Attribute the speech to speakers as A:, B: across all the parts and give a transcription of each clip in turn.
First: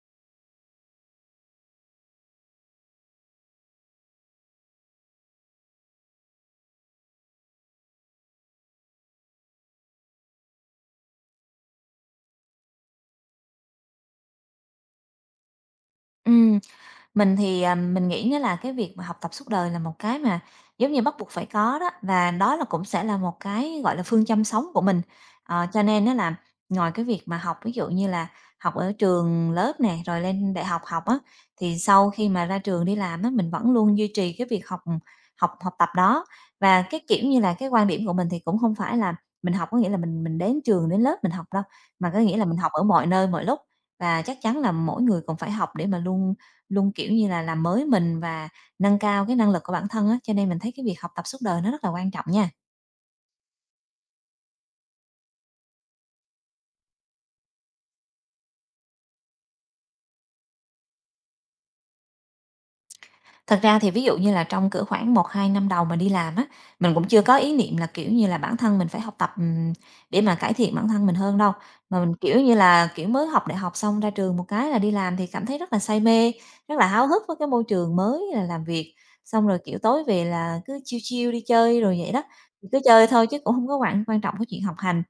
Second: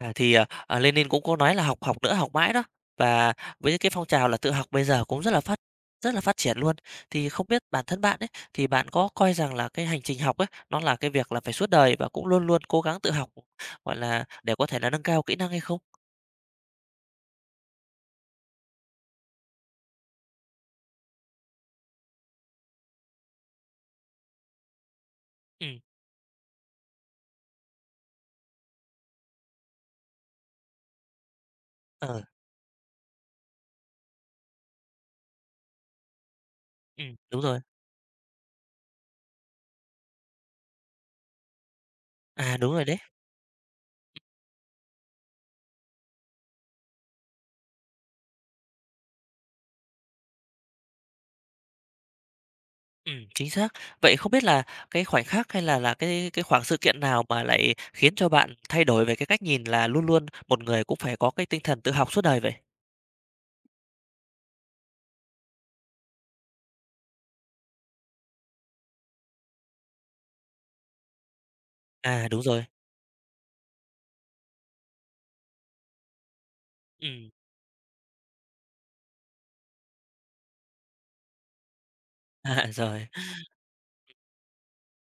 A: Lenin cũng có nói là "Học, học nữa, học mãi" đó. Và với cái phong trào là tự học bây giờ cũng rất là phát triển luôn. Thì không biết bản thân bạn ấy, thì bạn có coi rằng là cái hành trình học ấy, nó là cái việc là phải suốt đời và cũng luôn luôn cố gắng tự học, gọi là, để có thể là nâng cao kỹ năng hay không?
B: Ừm, mình thì, mình nghĩa là cái việc mà học tập suốt đời là một cái mà giống như bắt buộc phải có đó, và đó là cũng sẽ là một cái, gọi là, phương châm sống của mình.
A: Ừm,
B: Cho nên nó là ngoài cái việc mà học, ví dụ như là học ở trường lớp nè, rồi lên đại học học á, thì sau
A: ờ,
B: khi mà ra trường đi làm á, mình vẫn luôn duy trì cái việc học học học tập đó. Và cái,
A: ừm,
B: kiểu
A: đúng
B: như là,
A: rồi.
B: cái quan điểm của mình thì cũng không phải là mình học có nghĩa là mình đến trường, đến lớp mình học đâu, mà có nghĩa là
A: À,
B: mình
A: đúng
B: học ở
A: rồi đấy.
B: mọi nơi mọi lúc, và chắc chắn là mỗi người cũng phải học để mà luôn luôn, kiểu như là, làm mới mình và nâng cao cái năng lực của bản thân á, cho nên mình thấy cái việc học tập suốt đời nó rất là quan trọng nha.
A: Chính xác. Vậy không biết là cái khoảnh khắc hay là cái khoảng sự kiện nào mà lại khiến cho bạn thay đổi về cái cách nhìn là luôn luôn một người cũng phải có cái tinh thần tự học suốt đời vậy?
B: Thật ra thì ví dụ như là trong cỡ khoảng 1 2 năm đầu mà đi làm á, mình cũng chưa có ý niệm là, kiểu như là, bản thân mình phải học tập, để mà cải thiện bản thân mình hơn đâu, mà mình,
A: À, đúng
B: kiểu như
A: rồi.
B: là, kiểu, mới học đại học xong ra trường một cái là đi làm thì cảm thấy rất là say mê, rất là háo hức
A: Ừm,
B: với cái môi trường mới là làm việc, xong rồi, kiểu, tối về là cứ chill chill đi chơi rồi vậy đó.
A: à,
B: Thì cứ chơi
A: rồi,
B: thôi chứ cũng không có quan trọng cái chuyện học hành.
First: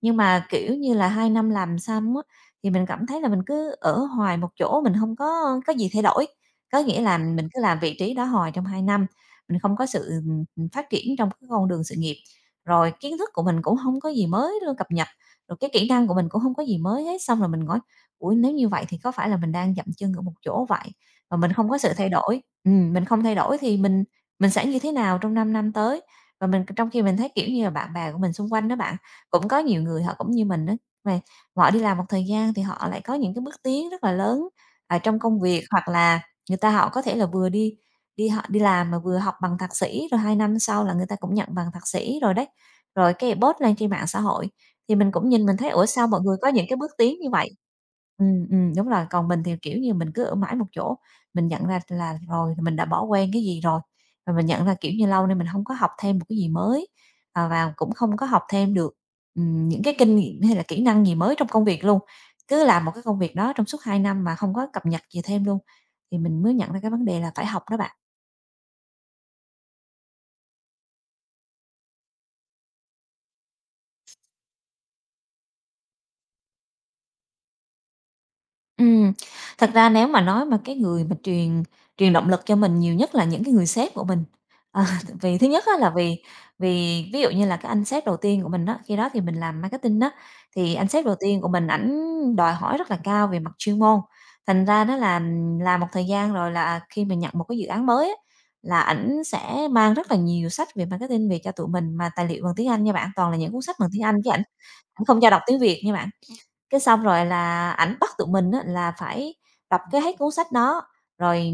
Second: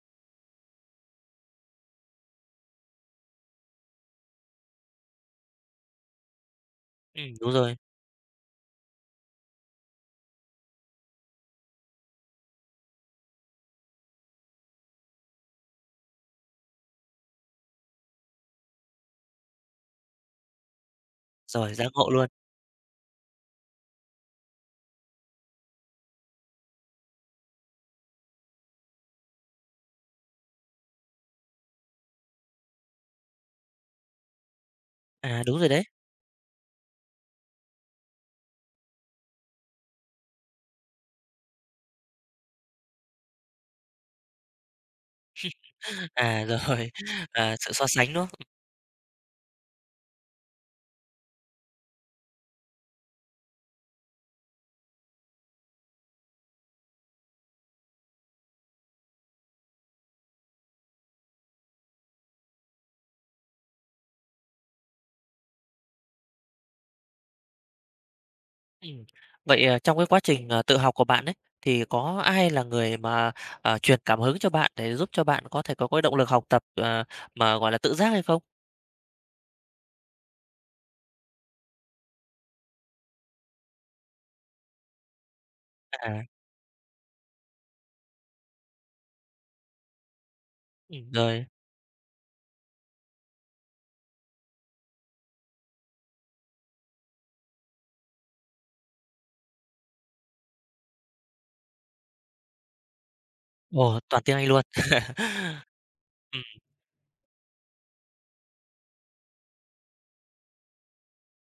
B: Nhưng mà, kiểu như là, 2 năm làm xong á, thì mình cảm thấy là mình cứ ở hoài một chỗ, mình không có gì thay đổi. Có nghĩa là mình
A: đúng
B: cứ
A: rồi,
B: làm vị trí đó hoài trong 2 năm, mình không có sự, phát triển trong cái con đường sự nghiệp. Rồi kiến thức của mình cũng không có gì mới luôn cập nhật, rồi cái kỹ năng của mình cũng không có gì mới hết. Xong rồi mình nói "Ủa, nếu như vậy thì có phải là mình đang dậm chân ở một chỗ vậy, mà mình không
A: rồi
B: có
A: giáng
B: sự thay
A: hộ luôn,
B: đổi?" Mình không thay đổi thì mình sẽ như thế nào trong 5 năm tới? Và mình trong khi mình thấy, kiểu như là, bạn bè của mình xung quanh đó bạn, cũng có nhiều người họ cũng như mình đó về họ đi làm một thời gian thì họ lại có những cái bước tiến rất là lớn, ở trong công
A: à, đúng
B: việc,
A: rồi đấy.
B: hoặc là người ta họ có thể là vừa đi đi họ đi làm mà vừa học bằng thạc sĩ, rồi 2 năm sau là người ta cũng nhận bằng thạc sĩ rồi đấy. Rồi cái post lên trên mạng xã hội, thì mình cũng nhìn mình thấy, ủa, sao mọi người
A: À,
B: có những cái
A: rồi,
B: bước tiến như vậy?
A: à, sự so sánh, đúng không?
B: Đúng là còn mình thì, kiểu như, mình cứ ở mãi một chỗ. Mình nhận ra là rồi mình đã bỏ quên cái gì rồi, và mình nhận ra, kiểu như, lâu nay mình không có học thêm một cái gì mới, và cũng không có học thêm được, những cái kinh nghiệm hay là kỹ năng gì mới trong công việc luôn. Cứ làm một cái công việc đó trong suốt 2 năm mà không có cập nhật gì thêm luôn, thì mình mới nhận ra cái vấn đề là phải học đó bạn.
A: Ừm, vậy, trong cái quá trình, tự học của bạn ấy, thì có ai là người mà, truyền cảm hứng cho bạn để giúp cho bạn có thể có cái động lực học tập, mà, gọi là, tự giác hay không?
B: Ừm, thật ra nếu mà nói mà cái người mà truyền truyền động lực cho mình nhiều nhất là những cái người sếp của mình. Ờ, vì thứ nhất á là
A: À,
B: vì vì ví dụ như là cái anh sếp đầu tiên của mình đó khi đó thì mình làm marketing đó thì anh sếp đầu tiên
A: rồi,
B: của mình ảnh đòi hỏi rất là cao về mặt chuyên môn. Thành ra đó là làm một thời gian rồi là khi mình nhận một cái dự án mới á, là ảnh sẽ mang rất là nhiều sách về marketing về cho tụi mình mà tài liệu bằng tiếng Anh nha bạn, toàn là những cuốn sách bằng
A: ồ,
B: tiếng Anh
A: toàn
B: chứ
A: tiếng
B: ảnh
A: Anh luôn.
B: ảnh không cho đọc tiếng Việt nha bạn.
A: Ừm,
B: Cái xong rồi là ảnh bắt tụi mình á là phải đọc cái hết cuốn sách đó, rồi,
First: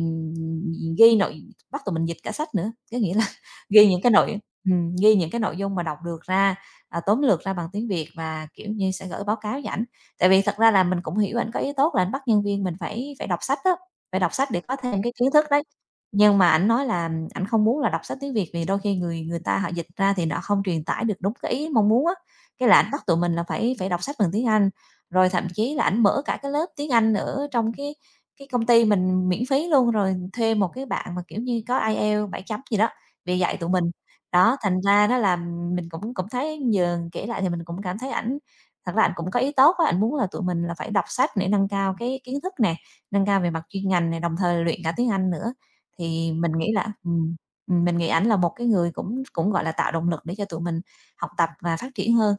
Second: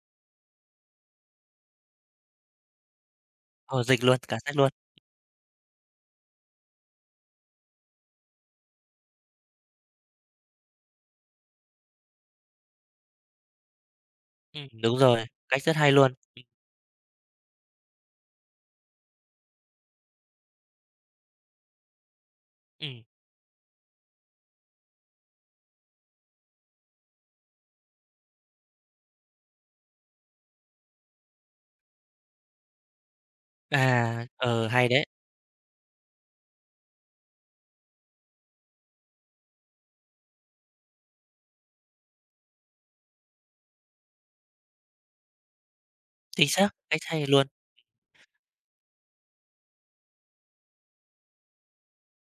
B: ghi nội bắt tụi mình dịch cả sách nữa, có nghĩa là
A: ồ,
B: ghi những
A: dịch
B: cái
A: luôn, cả
B: nội
A: sách luôn.
B: ghi những cái nội dung mà đọc được ra, tóm lược ra bằng tiếng Việt và, kiểu như, sẽ gửi báo cáo với ảnh. Tại vì thật ra là mình cũng hiểu ảnh có ý tốt là ảnh bắt nhân viên mình phải phải đọc sách đó phải đọc sách để có
A: Đúng
B: thêm cái
A: rồi,
B: kiến thức
A: cách
B: đấy.
A: rất hay luôn.
B: Nhưng mà ảnh nói là ảnh không muốn là đọc sách tiếng Việt vì đôi khi người người ta họ dịch ra thì nó không truyền tải được đúng cái ý mong muốn á, cái là ảnh
A: Ừm,
B: bắt tụi mình là phải phải đọc sách bằng tiếng Anh. Rồi thậm chí là ảnh mở cả cái lớp tiếng Anh ở trong cái công ty mình miễn phí luôn, rồi thuê một cái bạn mà, kiểu như, có IELTS 7 chấm gì đó về dạy tụi mình.
A: à,
B: Đó,
A: ờ,
B: thành
A: hay đấy,
B: ra đó là mình cũng cũng thấy giờ kể lại thì mình cũng cảm thấy ảnh thật ra ảnh cũng có ý tốt á, ảnh muốn là tụi mình là phải đọc sách để nâng cao cái kiến thức nè, nâng cao về mặt chuyên ngành này đồng thời luyện cả tiếng Anh nữa. Thì
A: chính
B: mình
A: xác,
B: nghĩ là
A: cách hay luôn.
B: mình nghĩ ảnh là một cái người cũng cũng, gọi là, tạo động lực để cho tụi mình học tập và phát triển hơn.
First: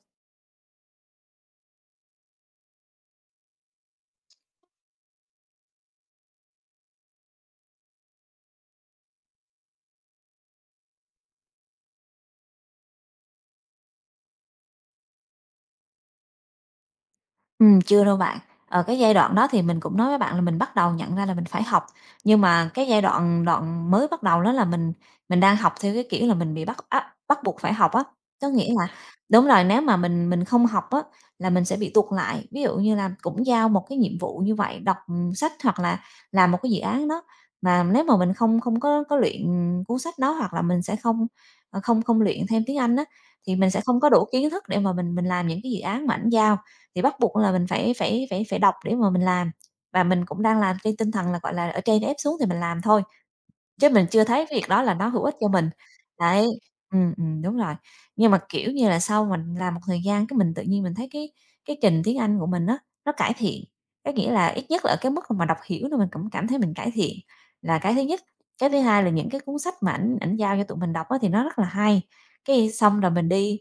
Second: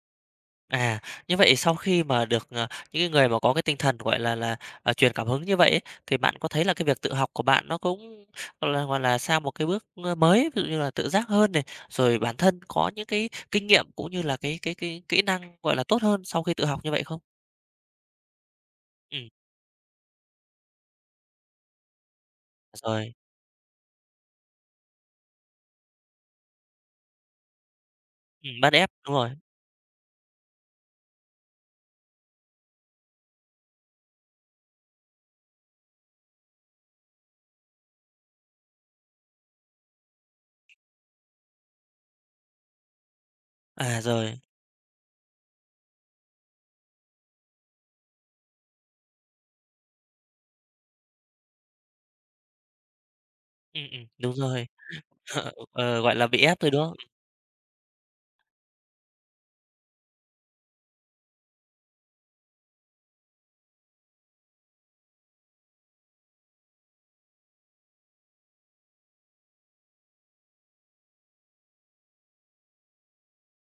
A: À, như vậy sau khi mà được, những cái người mà có cái tinh thần, gọi là, truyền cảm hứng như vậy ấy, thì bạn có thấy là cái việc tự học của bạn nó cũng, gọi là, sang một cái bước, mới, ví dụ như là tự giác hơn này, rồi bản thân có những cái kinh nghiệm cũng như là cái kỹ năng, gọi là, tốt hơn sau khi tự học như vậy không?
B: Chưa đâu bạn. Ở cái giai
A: Ừm,
B: đoạn đó thì mình cũng nói với bạn là mình bắt đầu nhận ra là mình phải học, nhưng mà cái giai
A: rồi,
B: đoạn đoạn mới bắt đầu đó là mình đang học theo cái kiểu là mình bị bắt buộc phải học á. Có
A: bắt
B: nghĩa là
A: ép, đúng rồi.
B: đúng rồi, nếu mà mình không học á là mình sẽ bị tụt lại. Ví dụ như là cũng giao một cái nhiệm vụ như vậy, đọc, sách hoặc là làm một cái dự án đó, mà nếu mà mình không không có có luyện cuốn sách đó, hoặc là mình sẽ không, không luyện thêm tiếng Anh á, thì mình sẽ
A: À,
B: không có đủ
A: rồi,
B: kiến thức để mà mình làm những cái dự án mà ảnh giao. Thì bắt buộc là mình phải phải phải phải đọc để mà mình làm, và mình cũng đang làm trên tinh thần là, gọi là, ở trên ép xuống thì mình làm thôi,
A: ừm,
B: chứ
A: ừm,
B: mình chưa
A: đúng
B: thấy
A: rồi.
B: việc đó là nó hữu ích cho mình.
A: Ờ, gọi là, bị
B: Đấy,
A: ép thôi, đúng không?
B: đúng rồi. Nhưng mà, kiểu như là, sau mình làm một thời gian cái mình tự nhiên mình thấy cái trình tiếng Anh của mình á, nó cải thiện, có nghĩa là ít nhất là ở cái mức mà đọc hiểu nên mình cũng cảm thấy mình cải thiện là cái thứ nhất. Cái thứ hai là những cái cuốn sách mà ảnh ảnh giao cho tụi mình đọc á thì nó rất là hay, cái xong rồi mình đi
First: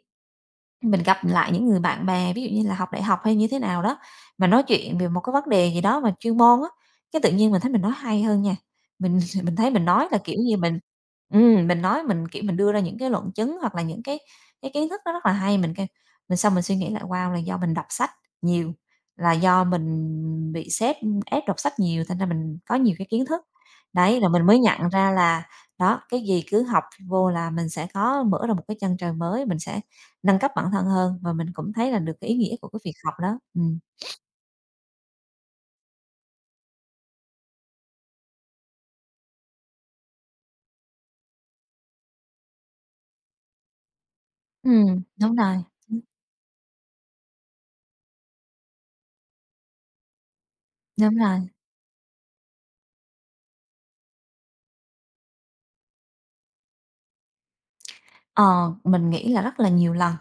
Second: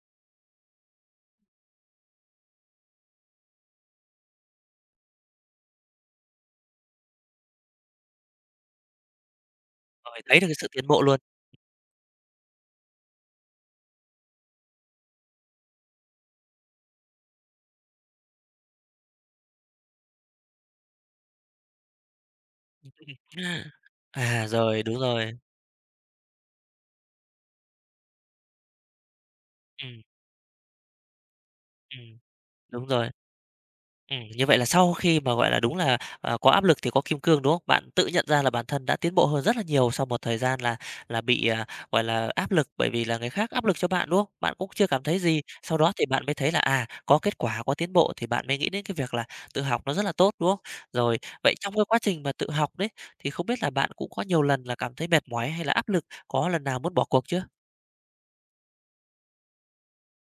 B: mình gặp lại những người bạn bè, ví dụ như là học đại học hay như thế nào đó, mà nói chuyện về một cái vấn đề gì đó mà chuyên môn á, cái tự nhiên mình thấy mình nói hay hơn nha. Mình thấy mình nói là,
A: Rồi,
B: kiểu
A: thấy được cái
B: như,
A: sự tiến bộ luôn.
B: mình nói mình, kiểu, mình đưa ra những cái luận chứng hoặc là những cái kiến thức nó rất là hay, mình xong mình suy nghĩ lại, wow, là do mình đọc sách nhiều, là do mình bị sếp ép đọc sách nhiều thành ra mình có nhiều cái kiến thức. Đấy, là
A: À,
B: mình mới
A: rồi,
B: nhận
A: đúng
B: ra
A: rồi.
B: là, đó, cái gì cứ học vô là mình sẽ có mở ra một cái chân trời mới, mình sẽ
A: Ừm,
B: nâng cấp bản thân hơn và mình cũng thấy là được
A: ừm,
B: cái ý nghĩa của cái
A: đúng
B: việc
A: rồi.
B: học đó.
A: Như vậy là sau khi mà, gọi là, đúng là, có áp lực thì có kim cương, đúng không? Bạn tự nhận ra là bản thân đã tiến bộ hơn rất là nhiều sau một thời gian là bị, gọi là, áp lực bởi vì là người khác áp lực cho bạn, đúng không? Bạn cũng chưa cảm thấy
B: Đúng
A: gì,
B: rồi.
A: sau đó thì bạn mới thấy là, à, có kết quả, có tiến bộ thì bạn mới nghĩ đến cái việc là tự học nó rất là tốt, đúng không?
B: Đúng
A: Rồi,
B: rồi.
A: vậy trong cái quá trình mà tự học đấy, thì không biết là bạn cũng có nhiều lần là cảm thấy mệt mỏi hay là áp lực, có lần nào muốn bỏ cuộc chưa?
B: Ờ, mình nghĩ là rất là nhiều lần.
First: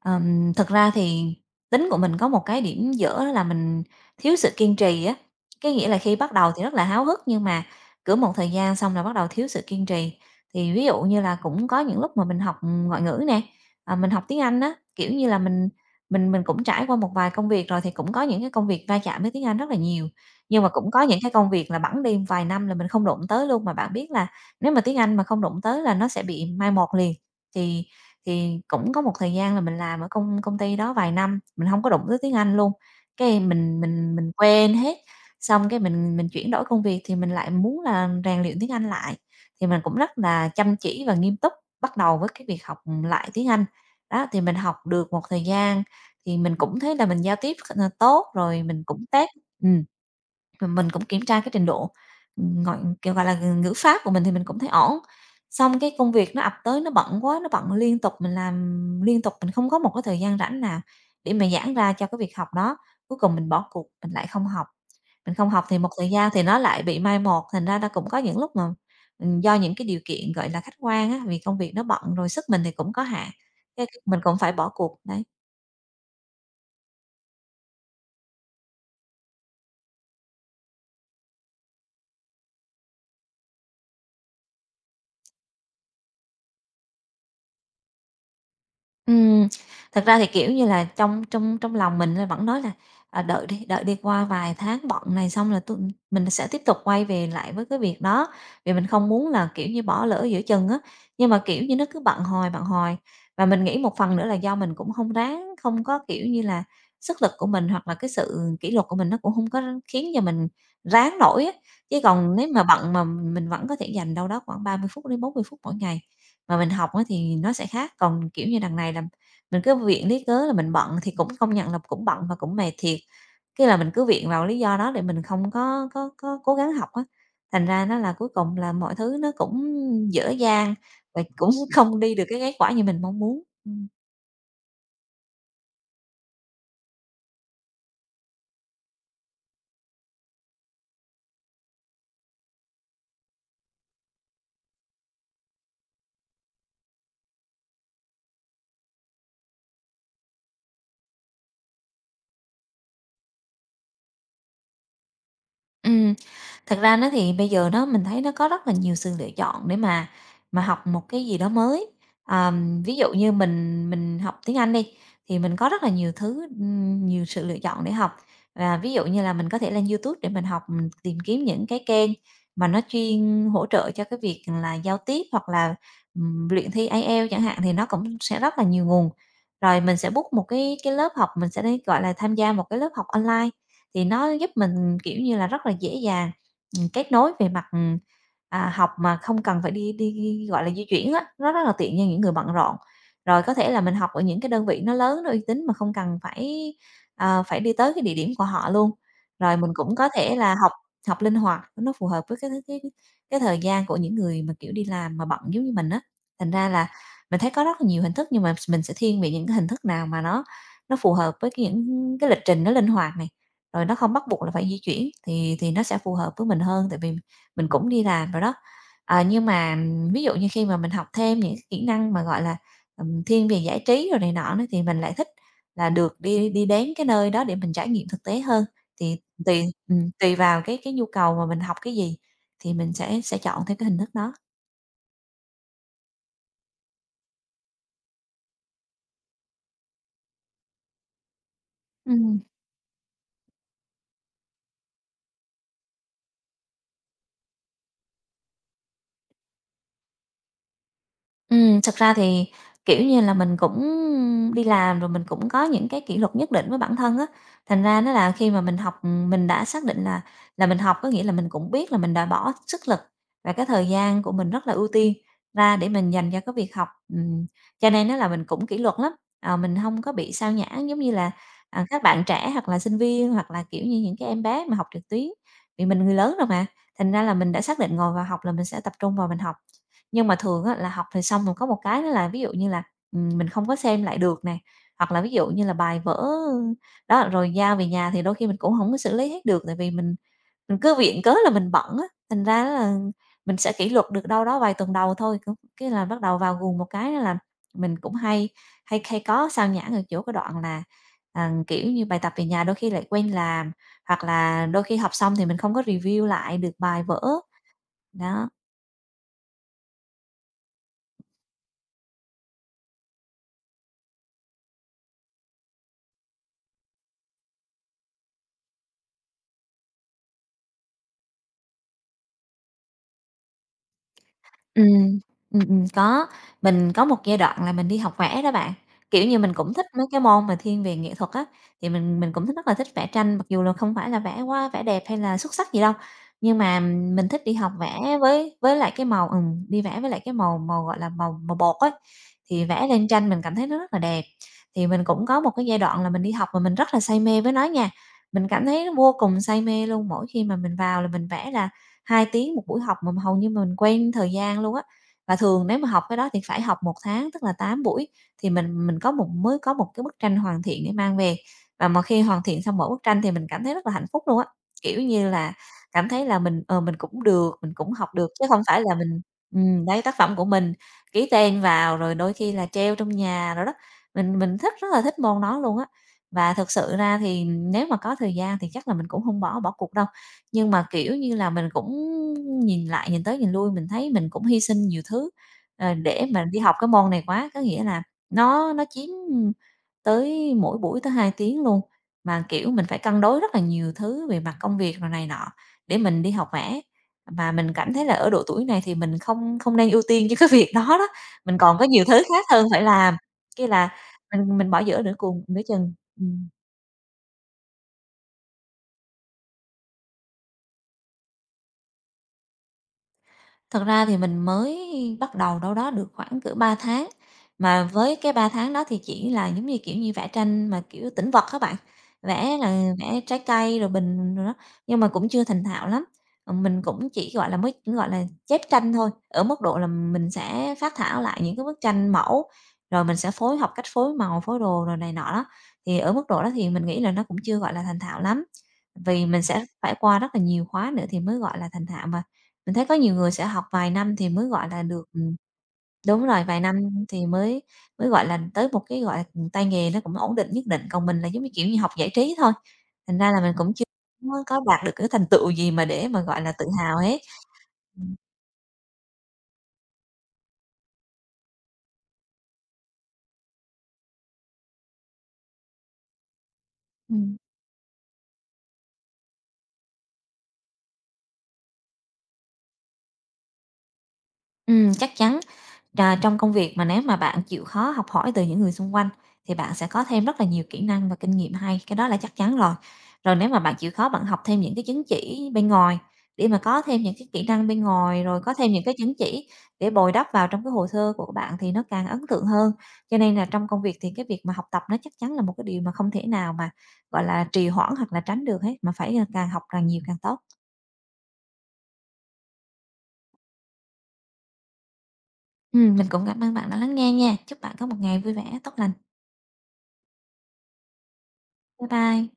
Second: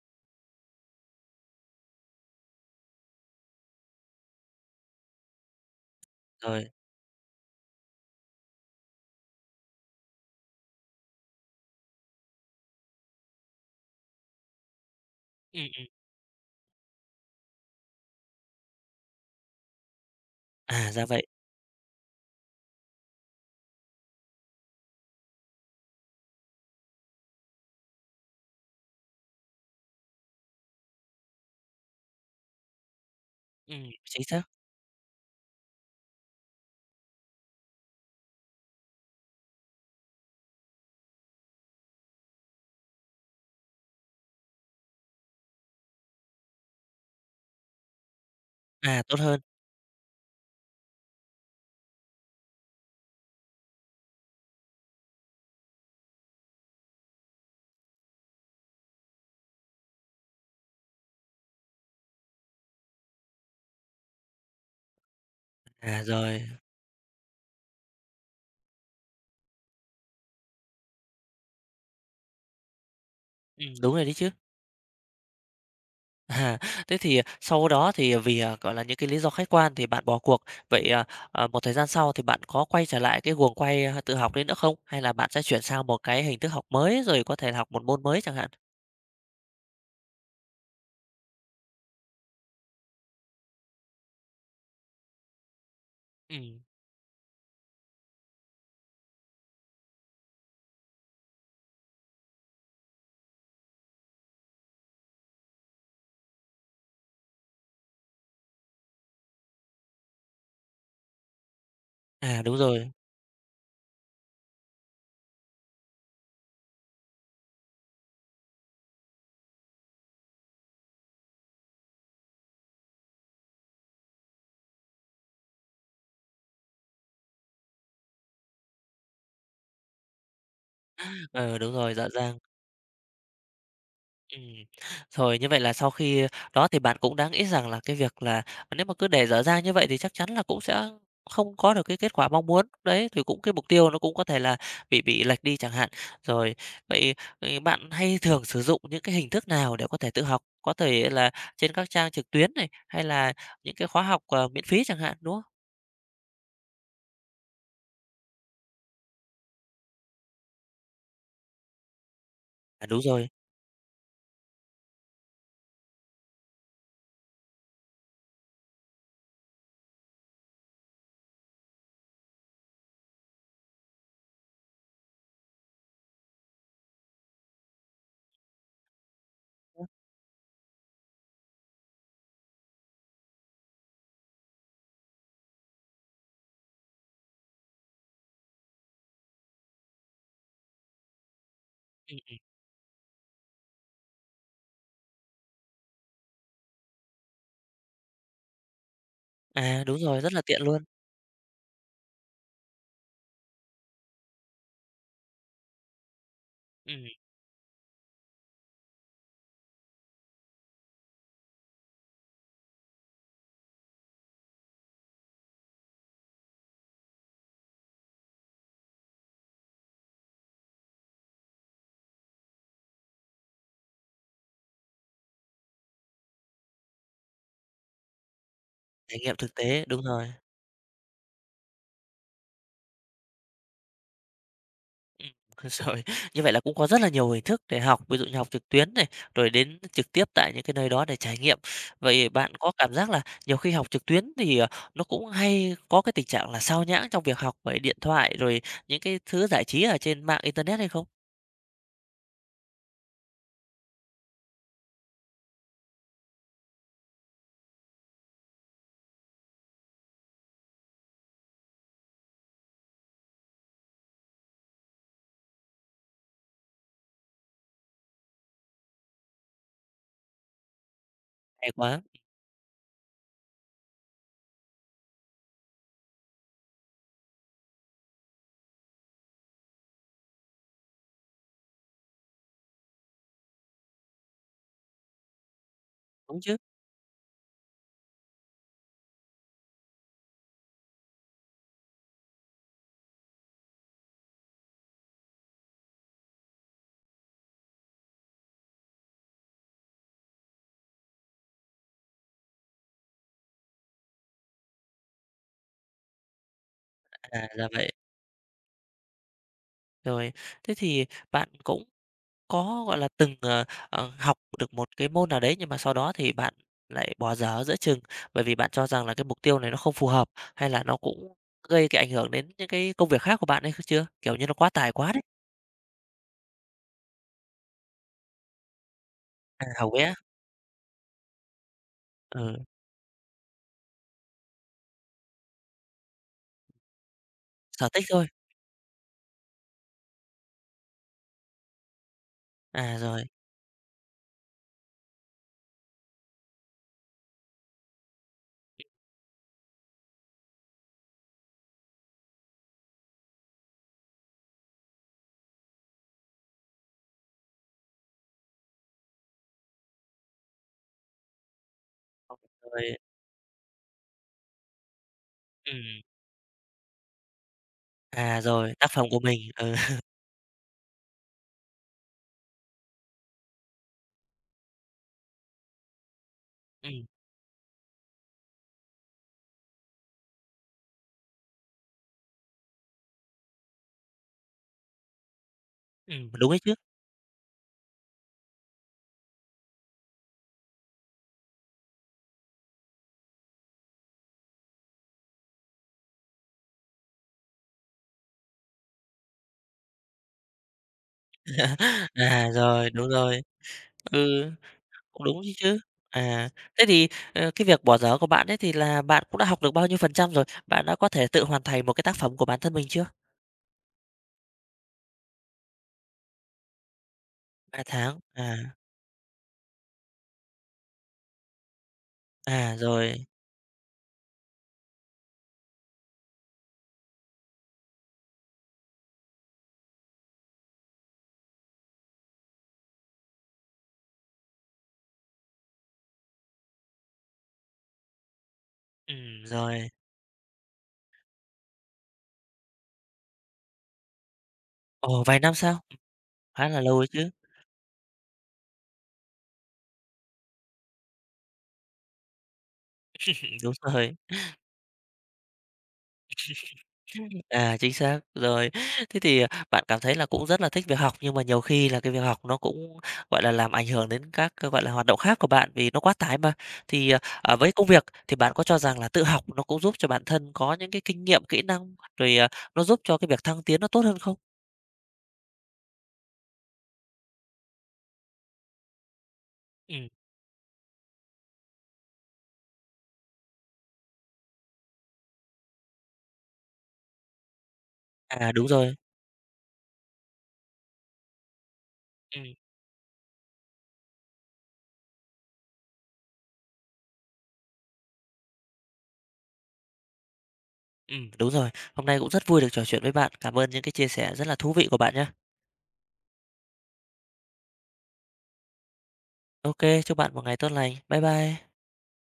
B: Thực ra thì tính của mình có một cái điểm dở đó là mình thiếu sự kiên trì á. Cái nghĩa là khi bắt đầu thì
A: Rồi,
B: rất là háo hức nhưng mà cỡ một thời gian xong là bắt đầu thiếu sự kiên trì. Thì ví dụ như là cũng có những lúc mà mình học ngoại ngữ nè, mình học tiếng Anh á, kiểu như là
A: ừm,
B: mình
A: ừm,
B: mình mình cũng trải qua một vài công việc rồi thì cũng có những cái công việc va chạm với tiếng Anh rất là nhiều. Nhưng mà
A: à,
B: cũng có
A: ra
B: những
A: vậy,
B: cái công việc là bẵng đi vài năm là mình không đụng tới luôn mà bạn biết là nếu mà tiếng Anh mà không đụng tới là nó sẽ bị mai một liền. Thì thì cũng có một thời gian là mình làm ở công công ty đó vài năm, mình không có đụng tới tiếng Anh luôn, cái mình mình
A: chính
B: mình
A: xác,
B: quên hết, xong cái mình chuyển đổi công việc thì mình lại muốn là rèn luyện tiếng Anh lại, thì mình cũng rất là chăm chỉ và nghiêm túc bắt đầu với cái việc học lại tiếng Anh. Đó, thì mình học được một thời gian thì mình cũng thấy là mình giao tiếp kh tốt rồi mình
A: à,
B: cũng
A: tốt
B: test
A: hơn,
B: ừm. Rồi mình cũng kiểm tra cái trình độ, gọi, kiểu, gọi là, ngữ pháp của mình thì mình cũng thấy ổn. Xong cái công việc nó ập tới nó bận quá, nó bận liên tục, mình làm liên tục, mình không có một cái thời gian rảnh nào để mà giãn ra cho cái việc học đó. Cuối cùng mình bỏ cuộc, mình lại không học, mình không học thì một
A: à,
B: thời gian
A: rồi,
B: thì nó lại bị mai một, thành ra là cũng có những lúc mà, do những cái điều kiện, gọi là, khách quan á, vì công việc nó bận rồi sức mình thì cũng có hạn, cái
A: đúng rồi đấy
B: mình
A: chứ.
B: cũng phải bỏ cuộc, đấy.
A: À, thế thì sau đó thì vì, gọi là, những cái lý do khách quan thì bạn bỏ cuộc. Vậy, à, một thời gian sau thì bạn có quay trở lại cái guồng quay, tự học đấy nữa không? Hay là bạn sẽ chuyển sang một cái hình thức học mới, rồi có thể là học một môn mới chẳng hạn?
B: Ừm, thật ra thì, kiểu như là, trong trong trong lòng mình là vẫn nói là, à, đợi đi qua vài tháng bận này xong là mình sẽ
A: Ừm,
B: tiếp tục quay về lại với cái việc đó." Vì mình không muốn là, kiểu như, bỏ lỡ giữa chừng á, nhưng mà, kiểu như, nó cứ bận hoài, bận hoài. Và mình nghĩ một phần nữa là do mình cũng không ráng, không có, kiểu như là, sức lực của mình hoặc là cái sự kỷ luật của mình nó cũng không có khiến cho mình ráng nổi á, chứ còn
A: à,
B: nếu
A: đúng
B: mà
A: rồi,
B: bận mà mình vẫn có thể dành đâu đó khoảng 30 phút đến 40 phút mỗi ngày mà mình học á thì nó sẽ khác. Còn, kiểu như, đằng này là mình cứ viện lý cớ là mình bận thì cũng công nhận là cũng bận và cũng mệt thiệt, cái là mình cứ viện vào lý do đó để mình không có cố gắng học á, thành ra nó là cuối cùng là mọi thứ nó cũng dở dang và cũng
A: ờ, đúng rồi,
B: không
A: dạ
B: đi được
A: dang.
B: cái kết quả như mình mong muốn. Ừm.
A: Ừm. Rồi như vậy là sau khi đó thì bạn cũng đã nghĩ rằng là cái việc là nếu mà cứ để dở dang như vậy thì chắc chắn là cũng sẽ không có được cái kết quả mong muốn. Đấy, thì cũng cái mục tiêu nó cũng có thể là bị lệch đi chẳng hạn. Rồi, vậy, ừ, bạn hay thường sử dụng những cái hình thức nào để có thể tự học? Có thể là trên các trang trực tuyến này, hay là những cái khóa học, miễn phí chẳng hạn, đúng không?
B: Ừm, thật ra nó thì bây giờ nó mình thấy nó có rất là nhiều sự lựa chọn để mà học một cái gì đó mới.
A: À,
B: Ví
A: đúng
B: dụ
A: rồi.
B: như mình học tiếng Anh đi, thì mình có rất là nhiều thứ, nhiều sự lựa chọn để học. Và ví dụ như là mình có thể lên YouTube để mình học, mình tìm kiếm những cái kênh mà nó chuyên hỗ trợ cho cái việc là giao tiếp hoặc là, luyện thi IELTS chẳng hạn, thì nó cũng sẽ rất là nhiều nguồn. Rồi mình sẽ book một cái lớp học, mình sẽ đi, gọi là, tham gia một cái lớp học online. Thì nó giúp mình, kiểu như là, rất là dễ dàng, kết nối về mặt, à, học mà không cần phải đi đi, gọi là, di chuyển á, nó rất là tiện cho
A: Ừm,
B: những người
A: ừm.
B: bận rộn. Rồi có thể là mình học ở những cái đơn vị nó lớn, nó uy tín mà không cần phải, phải đi tới cái địa điểm của họ luôn. Rồi mình
A: À,
B: cũng
A: đúng
B: có
A: rồi, rất
B: thể
A: là
B: là
A: tiện
B: học
A: luôn.
B: học linh hoạt, nó phù hợp với cái thời gian của những người mà, kiểu, đi làm mà bận giống như mình á. Thành ra là
A: Ừm,
B: mình thấy có rất là nhiều hình thức nhưng mà mình sẽ thiên về những cái hình thức nào mà nó phù hợp với cái những cái lịch trình nó linh hoạt này, rồi nó không bắt buộc là phải di chuyển thì nó sẽ phù hợp với mình hơn, tại vì mình cũng đi làm rồi đó. À, nhưng mà ví dụ như khi mà mình học thêm những cái kỹ năng mà, gọi là, thiên về giải trí rồi này nọ nữa thì mình lại thích là được đi đi đến cái nơi đó để mình trải nghiệm thực tế hơn, thì
A: trải nghiệm thực
B: tùy
A: tế, đúng rồi.
B: tùy vào cái nhu cầu mà mình học cái gì thì mình sẽ chọn theo cái hình thức đó.
A: Ừm, rồi, như vậy là cũng có rất là nhiều hình thức để học, ví dụ như học trực tuyến này, rồi đến trực tiếp tại những cái nơi đó để trải nghiệm. Vậy
B: Ừm.
A: bạn có cảm giác là nhiều khi học trực tuyến thì, nó cũng hay có cái tình trạng là sao nhãng trong việc học bởi điện thoại, rồi những cái thứ giải trí ở trên mạng internet hay không?
B: Thật ra thì, kiểu như là, mình cũng đi làm rồi mình cũng có những cái kỷ luật nhất định với bản thân á, thành ra nó là khi mà mình học, mình đã xác định là mình học có nghĩa là mình cũng biết là mình đã bỏ sức lực và cái thời gian của mình rất là ưu tiên ra để mình dành cho cái việc học, cho nên nó là mình cũng kỷ luật lắm, mình không có bị sao nhãng giống như là,
A: Hay
B: à,
A: quá!
B: các bạn trẻ hoặc là sinh viên hoặc là, kiểu như, những cái em bé mà học trực tuyến, vì mình người lớn rồi mà, thành ra là mình đã xác định ngồi vào học là mình sẽ tập trung vào mình học. Nhưng mà thường á là học thì xong rồi có một cái đó là ví dụ như là, mình không có xem lại được nè, hoặc là ví dụ như là bài vở
A: Đúng chứ?
B: đó, rồi giao về nhà thì đôi khi mình cũng không có xử lý hết được, tại vì mình cứ viện cớ là mình bận á, thành ra là mình sẽ kỷ luật được đâu đó vài tuần đầu thôi, c cái là bắt đầu vào guồng một cái đó là mình cũng hay hay hay có sao nhãng ở chỗ cái đoạn là, à, kiểu như, bài tập về nhà đôi khi lại quên làm, hoặc là đôi khi học xong thì mình không có review lại được bài vở,
A: À, ra vậy.
B: đó.
A: Rồi, thế thì bạn cũng có, gọi là, từng, học được một cái môn nào đấy, nhưng mà sau đó thì bạn lại bỏ dở giữa chừng, bởi vì bạn cho rằng là cái mục tiêu này nó không phù hợp, hay là nó cũng gây cái ảnh hưởng đến những cái công việc khác của bạn hay chưa? Kiểu như, nó quá
B: Ừm,
A: tải quá đấy.
B: có. Mình có một giai đoạn là mình đi học vẽ đó bạn, kiểu như, mình
A: À,
B: cũng thích
A: hổng
B: mấy
A: ghé
B: cái môn mà thiên về nghệ thuật á, thì mình cũng thích
A: ừ,
B: rất là thích vẽ tranh, mặc dù là không phải là vẽ đẹp hay là xuất sắc gì đâu, nhưng mà mình thích đi học
A: sở thích
B: vẽ
A: thôi.
B: với lại cái màu đi vẽ với lại cái màu màu, gọi là, màu màu bột ấy, thì vẽ
A: À,
B: lên
A: rồi.
B: tranh mình cảm thấy nó rất là đẹp. Thì mình cũng có một cái giai đoạn là mình đi học mà mình rất là say mê với nó nha, mình cảm thấy vô cùng say mê luôn, mỗi khi mà mình vào là mình vẽ là 2 tiếng một buổi học mà hầu như mình quen thời gian luôn á. Và thường nếu mà học cái đó thì phải học 1 tháng, tức là 8 buổi thì mình có một mới có một cái bức tranh hoàn thiện để mang về. Và mà khi hoàn thiện xong mỗi
A: rồi
B: bức tranh thì mình cảm thấy rất là hạnh phúc luôn á, kiểu như là,
A: ừm,
B: cảm thấy là mình, mình cũng được, mình cũng học được
A: à,
B: chứ không
A: rồi,
B: phải
A: tác
B: là
A: phẩm của mình, ừ,
B: đấy, tác phẩm của mình, ký tên vào rồi đôi khi là treo trong nhà rồi đó. Mình thích, rất là thích môn đó luôn á. Và thực sự
A: ừm,
B: ra thì nếu mà có thời gian thì chắc là mình cũng không bỏ bỏ cuộc đâu. Nhưng mà, kiểu như là, mình cũng nhìn lại, nhìn tới nhìn lui mình thấy mình cũng hy sinh nhiều thứ, để
A: ừm,
B: mà
A: đúng ấy
B: đi
A: chứ.
B: học cái môn này quá. Có nghĩa là nó chiếm tới mỗi buổi tới 2 tiếng luôn, mà, kiểu, mình phải cân đối rất là nhiều thứ về mặt công việc rồi này nọ để mình đi học vẽ. Mà mình cảm thấy là ở độ tuổi này thì mình không không nên ưu tiên cho cái việc đó đó, mình còn có nhiều thứ khác
A: À,
B: hơn phải
A: rồi, đúng
B: làm,
A: rồi,
B: kia là
A: ừ.
B: mình bỏ giữa nửa
A: Cũng đúng
B: cuồng
A: ấy
B: nửa
A: chứ.
B: chừng. Ừm.
A: À, thế thì, cái việc bỏ dở của bạn ấy thì là bạn cũng đã học được bao nhiêu phần trăm rồi? Bạn đã có thể tự hoàn thành một cái tác phẩm của bản thân mình chưa?
B: Thật ra thì mình mới bắt đầu đâu đó được khoảng cỡ 3 tháng,
A: ba
B: mà với
A: tháng,
B: cái 3 tháng đó thì chỉ là giống như, kiểu như, vẽ tranh mà, kiểu, tĩnh vật các bạn, vẽ là vẽ
A: rồi,
B: trái cây rồi bình rồi đó, nhưng mà cũng chưa thành thạo lắm. Ờ, mình cũng chỉ, gọi là, mới gọi là, chép tranh thôi, ở mức độ là mình sẽ phác thảo lại những cái bức tranh mẫu, rồi mình sẽ học cách phối màu, phối đồ rồi này nọ đó. Thì ở mức độ đó thì mình nghĩ là nó cũng chưa, gọi là, thành thạo lắm, vì mình sẽ
A: rồi.
B: phải qua rất là nhiều khóa nữa thì mới, gọi là, thành thạo mà. Mình thấy có nhiều người sẽ học vài năm thì mới, gọi là, được
A: Ồ, vài năm sao?
B: đúng rồi, vài
A: Khá
B: năm
A: là lâu ấy
B: thì
A: chứ.
B: mới mới, gọi là, tới một cái, gọi là, tay nghề nó cũng ổn định nhất định, còn mình là giống như, kiểu như, học giải trí thôi, thành ra là mình
A: Đúng
B: cũng chưa
A: rồi.
B: có đạt được cái thành tựu gì mà để mà, gọi là, tự hào hết.
A: À, chính
B: Ừm,
A: xác. Rồi, thế thì, bạn cảm thấy là cũng rất là thích việc học, nhưng mà nhiều khi là cái việc học nó cũng, gọi là, làm ảnh hưởng đến các cái, gọi là, hoạt động khác của bạn vì nó quá tải mà. Thì,
B: ừm,
A: với công việc thì bạn có cho rằng là tự học nó cũng giúp cho bản thân có những cái kinh nghiệm, kỹ năng, rồi, nó giúp cho cái việc thăng tiến nó tốt hơn không?
B: chắc chắn. À, trong công việc mà nếu mà bạn chịu khó học hỏi từ những người xung quanh thì bạn sẽ có
A: Ừm,
B: thêm rất là nhiều kỹ năng và kinh nghiệm hay, cái đó là chắc chắn rồi. Rồi nếu mà bạn chịu khó bạn học thêm những cái chứng chỉ bên ngoài để mà có thêm những cái kỹ năng bên ngoài, rồi
A: à,
B: có
A: đúng
B: thêm những
A: rồi.
B: cái chứng chỉ để bồi đắp vào trong cái hồ sơ của bạn thì nó càng ấn tượng
A: Ừm,
B: hơn. Cho nên là trong công việc thì cái việc mà học tập nó chắc chắn là một cái điều mà không thể nào mà, gọi là, trì hoãn hoặc là tránh được hết, mà phải, càng học càng nhiều càng tốt.
A: ừm, đúng rồi. Hôm nay cũng rất vui được trò chuyện với bạn. Cảm ơn những cái chia sẻ rất là thú vị của bạn nhé.
B: Mình cũng cảm ơn bạn đã lắng nghe nha. Chúc bạn có một ngày vui vẻ, tốt lành.
A: OK, chúc bạn một ngày tốt lành. Bye bye.
B: Bye bye.